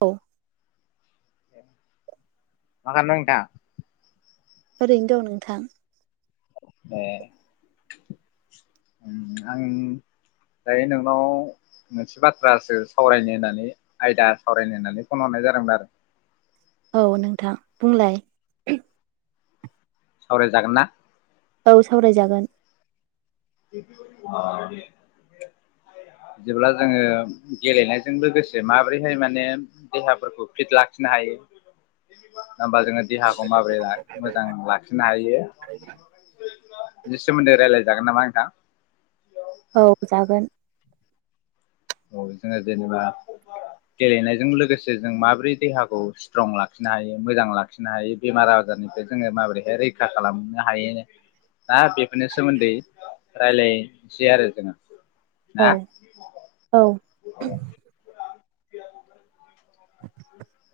औ मा खालामदों नोंथाङा, ओरैनो दं नोंथां, ए आं दायो नोंनाव मोनसे बाथ्रासो सावरायनो होननानै आयदा सावरायनो होननानै फन हरनाय जादोंमोन आरो औ नोंथां बुंलाय सावराय जागोनना? औ सावरायजागोन अ बिदिब्ला जोङो गेलेनायजों लोगोसे माबोरैहाय माने देहाफोरखौ फिट लाखिनो हायो होमबा जोङो देहाखौ माबोरै मोजां लाखिनो हायो बिनि सोमोन्दै रायलायजागोन नामा? दा औ जागोन, औ जोङो जेनेबा गेलेनायजों लोगोसे जों माबोरै देहाखौ स्ट्रं लाखिनो हायो मोजां लाखिनो हायो बेमार आजारनिफ्राय जोङो माबोरैहाय रैखा खालामनो हायो दा बेफोरनि सोमोन्दै रायलायसै आरो जोङो, औ ना औ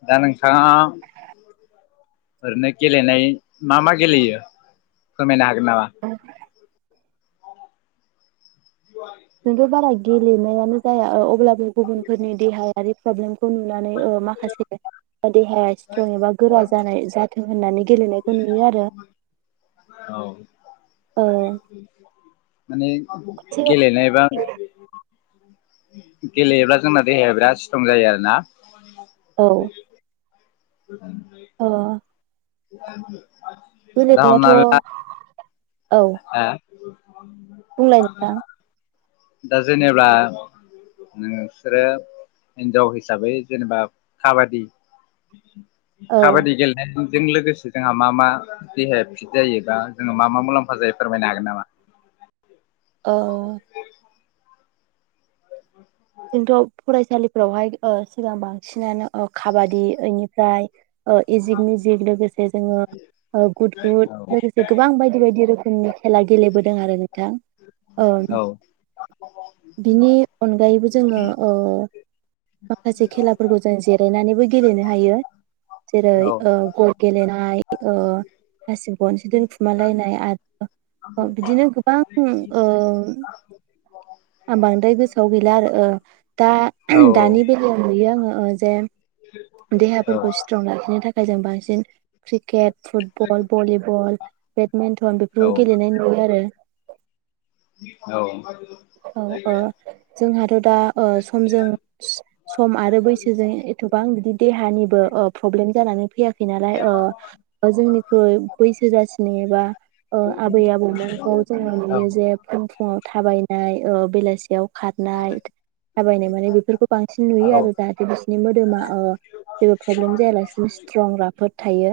दा नोंथाङा ओरैनो गेलेनाय मा मा गेलेयो फोरमायनो हागोन नामा? नोंथ' बाराय गेलेनायानो जाया अब्लाबो गुबुनफोरनि देहायारि प्रब्लेम, खौ नुनानै अ माखासे देहाया इस्ट्रं एबा गोरा जानाय जाथों होननानै गेलेनायखौ नुयो आरो औ औ माने गेलेनायबा, गेलेयोब्ला जोंना देहाया बिराद इस्ट्रं जायो आरोना औ अ बेलेग बाथ' हाआ [inaudible] बुंलाय नोंथां दा जेनेबा नोंसोरो हिनजाव हिसाबै जेनेबा काबादि, औ काबादि गेलेनाय जों लोगोसे जोंहा मा मा देहाया फिट जायोबा जो मा मा मुलाम्फा जायो फोरमायनो हागोन नामा? औ जोंथ' फरायसालिफोरावहाय ओ सिगां ओ बांसिनानो काबादि ओमफ्राय ओ इजिक मिजिक लोगोसे जोङो गुद गुद लोगोसे गोबां बायदि बायदि रोखोमनि खेला गेलेबोदों आरो नोंथां औ बिनि अनगायैबो जङो ओ माखासे खेलाफोरखौ जों औ जिरायनानैबो गेलेनो हायो जेरै औ ओ गद गेलेनाय ओ हासिब गनसे दोनखुमालायनाय आरो ओ बिदिनो गोबां ओ आं बांद्राय गोसोआव गैला आरो ओ दा दानि बेलायाव नुयो आंङो ओ जेन देहाफोरखौ स्ट्रं लाखिनो थाखाय [unintelligible] क्रिकेट फुटबल भलिबल बेडमिन्टन बेफोरखौ गेलेनाय नुयो आरो औ जोंहाथ' दा ओ समजों सम आरो बैसोजों एथबां बिदि देहानिबो ओ प्रब्लेम जानानै फैयाखै नालाय ओ जोंनिख्रुइ बैसो जासिनाय बा औ आबै आबौमोनखौ जोङो औ नुयो जे फुं फुङाव थाबायनाय ओ बेलासियाव खारनाय थाबायनाय माने बेफोरखौ बांसिन औ नुयो आरो जाहाथे बिसिरनि मोदोमा ओ जेबो प्रब्लेम जायालासिनि स्ट्रं राफोद थायो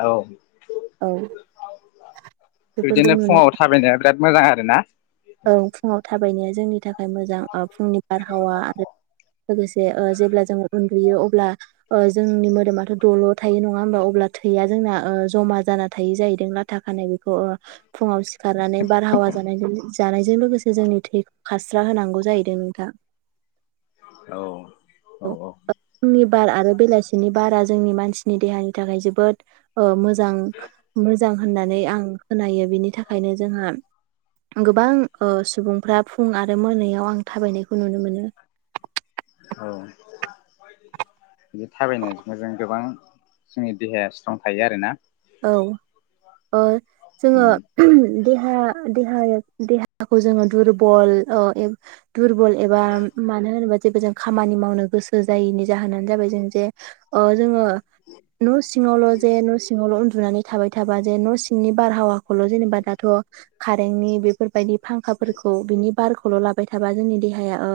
औ औ बेफोरखौ बिदिनो नुनाय फुङाव थाबायनाया बिराद मोजां आरोना औ फुंआव थाबायनाया जोंनि थाखाय मोजां। फुंनि बारहावा आरो लोगोसे जेब्ला जोङो बियो अब्ला जोंनि मोदोमाथ दल थायो नङा होमबा अब्ला थैया जोंना जमा जाना थायो जाहैदों लाथा खानाय बेखौ फुङाव सिखारनानै बारहावा जानायजों जानायजों लोगोसे जोंनि थैखौ खा जा होनांगौ जाहैदों नोंथां। औ औ औ। नि बार आरो बेलासिनि बारा जोंनि मानसिनि देहानि थाखाय जोबोद मोजां मोजां होननानै आं खोनायो बिनि थाखायनो जोंहा गोबां सुबुंफ्रा फुं आरो मोनायाव आं थाबायनायखौ नुनो मोनो। औ बिदि थाबायनायजों जों गोबां जोंनि देहाया स्ट्रं थायो आरोना औ ओ जोङो देहा देहा देहाखौ जोङो दुरबल दुरबल एबा मानो होनोबा जेबो जों खामानि मावनो गोसो जायैनि जाहोनानो जाबाय जों जे जोङो न' सिङाल जे न' सि उन्दुनानै थाबाय थाबा जे न' सिंनि बारहावाखौल' जेनेबा दाथ' खारेनि बेफोरबायदि फांखाफोरखौ बिनि बारखौ खौल लाबाय थाबा जोंनि देहाया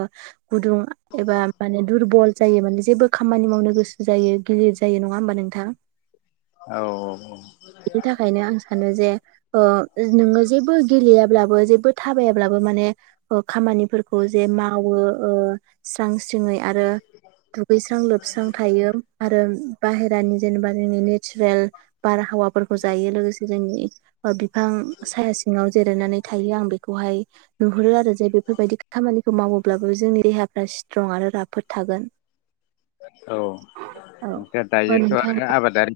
गुदुं एबा माने दुरबल जायो माने जेबो खामानि मावनो गोसो जायो गिलिर जायो नङा होमबा नोंथाङा? औ बिनि थाखायनो आं सानो जे ओ‌ नोङो जेबो गेलेयाब्ला जेबो थाबायाब्लाबो माने खामानिफोरखौ जे मावो। ओ स्रां यै आरो दुगैस्रां लोबस्रां थायो आरो बा दानि जेनेबानि नेचारेल बारहावाफोरखौ जायो लोगोसे जोंनि बिफां साया सिङाव जिरायनानै थायो आं बेखौहाय नुहुरो आरो‌ जे बेफोरबायदि खामानिखौ मावो। अब्लाबो जोंनि देहाफ्रा स्ट्रं आरो राफोद थागोन। औ औ ओ औ दायोथ नोंथां आरो आबादारि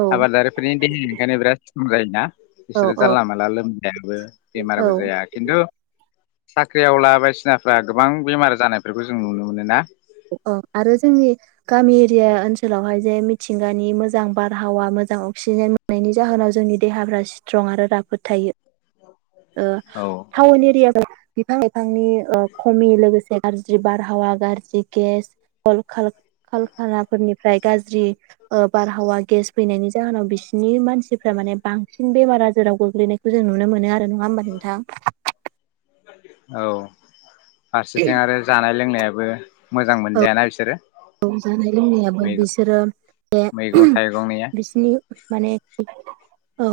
औ आबादारि [unintelligible] बिराद बुंजायो ना‌ औ बिसोरो औ जानला मानला लोमजायाबो औ बेमारबो जाया खिन्थु‌ साख्रिआववला बायदिसिनाफ्रा गोबां बेमार जानायफोरखौ जों नुनो मोनो ना औ आरो जोंनि गामि एरिया ओनसोलावहाय जे मिथिंगानि मोजां बारहावा मोजां अक्सिजेन मोननायनि जाहोनाव जोंनि देहाफ्रा स्ट्रं आरो राफोद थायो। ओ औ टाउन एरिया ब [unintelligible] बिफांनि खमि लोगोसे गारज्रि बारहावा गारजि गेस [unintelligible] फोरनिफ्राय गाज्रि बारहावा गेस फैनायनि जाहोनाव बिसिनि मानसिफ्रा माने बांसिन बेमार आजाराव गोग्लैनायखौ जों नुनो मोनो आरो। नङा होमबा नोंथां? औ फारसेथिं आरो जानाय लोंनाय बो मोजां मोनजायाना बिसोरो जानाय लोंनायाबो मैगं बिसोरो जे मैगं थाइगंनिया बिसिनि माने औ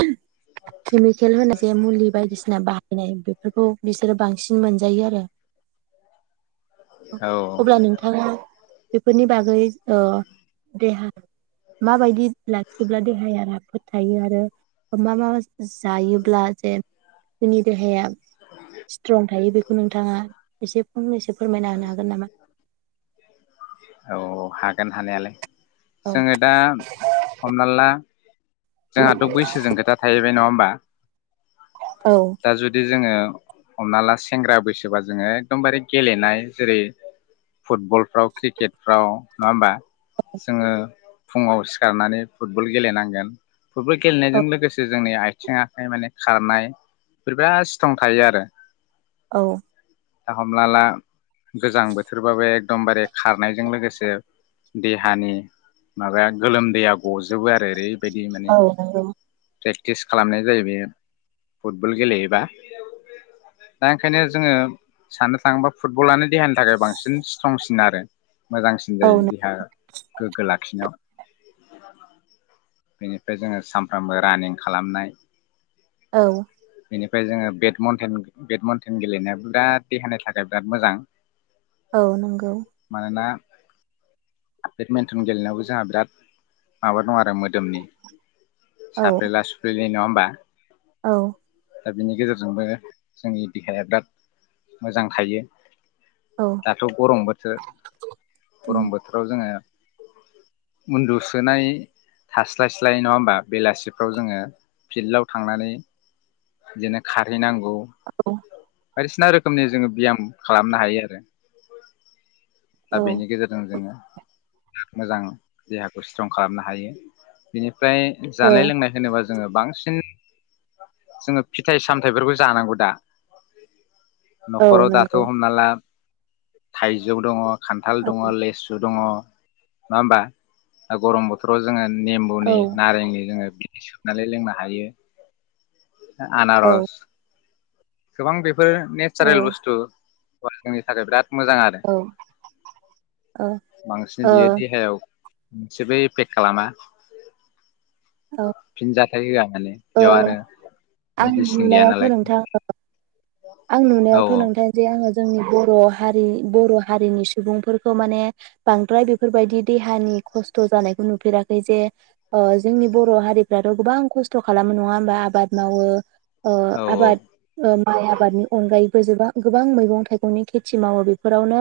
केमिकेल होनाय जे मुलि बायदिसिना बा नाय बेफोरखौ बिसोरो बांसिन मोनजायो आरो औ अब्ला नोंथाङा बेफोरनि बागै अ देहा माबायदि लाखिब्ला देहाया राफोद थायो आरो मा माबा जायोब्ला जे जोंनि देहाया स्ट्रं थायो बेखौ नोंथाङा एसे फंनैसो फोरमायना होनो हागोन नामा? औ हागोन हानायालाय। औ जोङो दा हमना ला जोंहाथ बैसोजों खोथा थाहैबाय नङा होम बा औ दा जुदि जोङो हमना ला सेंग्रा बैसोबा जोङो एखदमबारे गेलेनाय जेरै फुटबलफ्राव क्रिकेटफ्राव नङा होमबा जोङो फुङाव सिखारनानै फुटबल गेलेनांगोन। फुटबल गेलेनायजों लोगोसे जोंनि आइ आथिं आखाइ माने खारनाय बेफोर बिराद स्ट्रं थायो आरो औ दा हमना ला गोजां बोथोरबाबो एकदमबारे खारनायजों लोगोसे देहानि माबाया गोलोमदैया गजोबो आरो ओरै औ नंगौ। प्रेक्टिस खालामनाय जायो बेयो फुटबल गेलेयोबा दा ओंखायनो जोङो साननो थाङोबा फुटबलआनो देहानि थाखाय बांसिन स्ट्रंसिन आरो। मोजांसिन जायो देहा गोग्गो लाखिनायाव। बेनिफ्राय जोङो सानफ्रामबो रानिं खालामनाय औ ओमफ्राय जोङो बेडमन्टेन बेडमन्टेन गेलेनायाबो बिराद देहानि थाखाय बिराद मोजां। औ नंगौ। बेडमेन्टन गेलेनायावबो जोंहा बिराद माबा दं आरो मोदोमनि औ साफ्रेला सुफ्रेलि नङा बा औ दा बिनि गेजेरजोंबो जोंनि देहाया बिराद मोजां थायो। दाथ' गरम बोथोर गरम बोथोराव जोङो उन्दुसोनाय थास्लायस्लाय नङा होमबा बेलासिफ्राव जोङो फिल्डाव थांनानै बिदिनो खारहैनांगौ बायदिसिना रोखोमनि जोङो ब्याम खालामनो हायो आरो। दा औ बेनि गेजेरजों जोङो मोजां देहाखौ स्ट्रं खालामनो हायो बेनि फ्राय जानाय ओ लोंनाय होनोबा जोङो बांसिन जोङो फिथाइ सामथाइफोरखौ जानांगौ दा। औ न'खराव दाथ' नंगौ हमना ला थाइजौ दङ खान्थाल औ दङ, लेसु दङ। नङा होमबा? ओ गरम बोथोराव जोङो औ नेम्बुनि नारेंनि लोङो सुनानै लोंनो हायो। ओ औ आनारस गोबां बेफ फोर औ नेचारेल बुस्थु अ जोंनि थाखाय बिराद मोजां आरो ओ बांसिन बियो ओ देहायाव जेबो इफेक खालामा। फिनजाथाइ होआ माने बेयाव ओ आरो आंनि मेडिसिन गैया नुनायावथ' नालाय। नोंथां आं औ नुनायावथ' नोंथां जे आङो जोंनि बर' हारि बर' हारिनि सुबुंफोरखौ माने बांद्राय बेफोरबायदि देहानि खस्थ' जानायखौ नुफेराखै जे ओ जोंनि बर' हारिफ्राथ' गोबां खस्थ' खालामो नङा होमबा आबाद मावो ओ औ आबाद ओ माइ आ अनगायैबो जोबा गोबां मैगं थाइगंनि खेथि मावो बेफोरावनो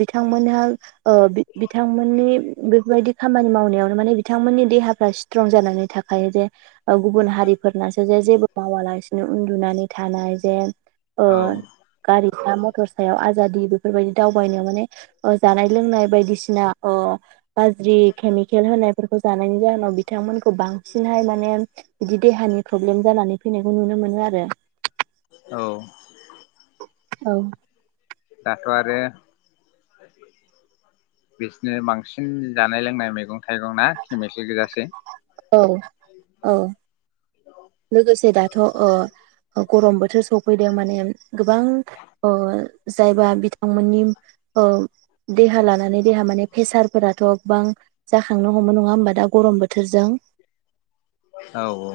बिथांमोनहा ओ बि-बिथांमोननि बेफोरबायदि खामानि मावनायावनो माने बिथांमोननि देहाफ्रा स्ट्रं जानानै थाखायो जे ओ गुबुन हारिफोरनासो जे जेबो मावालासिनो उन्दुनानै थानाय जे अ औ गारि बा मथर सायाव आजादि बेफोरबायदि दावबायनायाव माने ओ जानाय लोंनाय बायदिसिना ओ गाज्रि केमिकेल होनायफोरखौ जानायनि जाहोनाव बिथांमोनखौ बांसिनहाय माने बिदि देहानि प्रब्लेम जानानै फैनायखौ नुनो मोनो आरो। औ औ दाथ आरो बिसिनो बांसिन जानाय लोंनाय मैगं थाइगं ना केमिकेल गोजासै औ औ लोगोसे दाथ ओ गरम बोथोर सफैदों माने गोबां ओ जायबा बिथांमोननि ओ देहा लानानै देहा माने फेसार फोराथ गोबां जाखांनो हमो नङा होमबा दा गरम बोथोरजों औ औ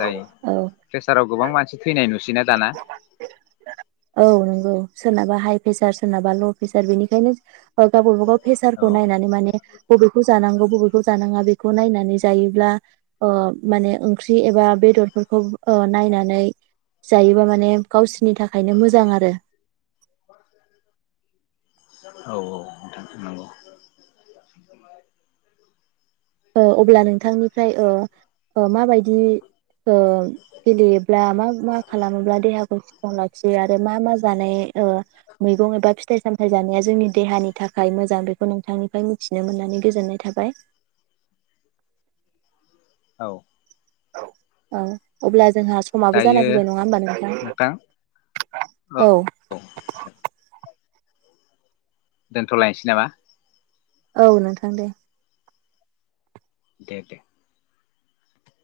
जायो औ प्रेसाराव गोबां मानसि थैनाय नुसैना दाना औ नंगौ सोरनाबा हाइ पे सार सोरनाबा ल पेसार बेनिखायनो गाव-गावबा गाव औ पेसारखौ नायनानै माने बबेखौ जानांगौ बबेखौ जानाङा बे खौ नायनानै जायोब्ला ओ माने ओंख्रि एबा बेदरफोरखौ ओ नायनानै जायोबा माने गावसि नि थाखायनो मोजां आरो औ औ नोंथां नंगौ ओ अब्ला नोंथांनिफ्राय ओ ओ माबायदि ओ गेलेयोब्ला मा मा खालामोब्ला देहाखौ स्थ्रं लाखियो आरो मा मा जानाय ओ मैगं एबा फिथाइ सामथाइ जानाया जोंनि देहानि थाखाय मोजां बेखौ नोंथांनिफ्राय मिथिनो मोननानै गोजोननाय थाबाय औ औ अब्ला ज जोंहा समाबो जाना दायो फैबाय नङा होमबा नोंथां औ दोनथलायनोसै नामा औ नोंथां दे दे दे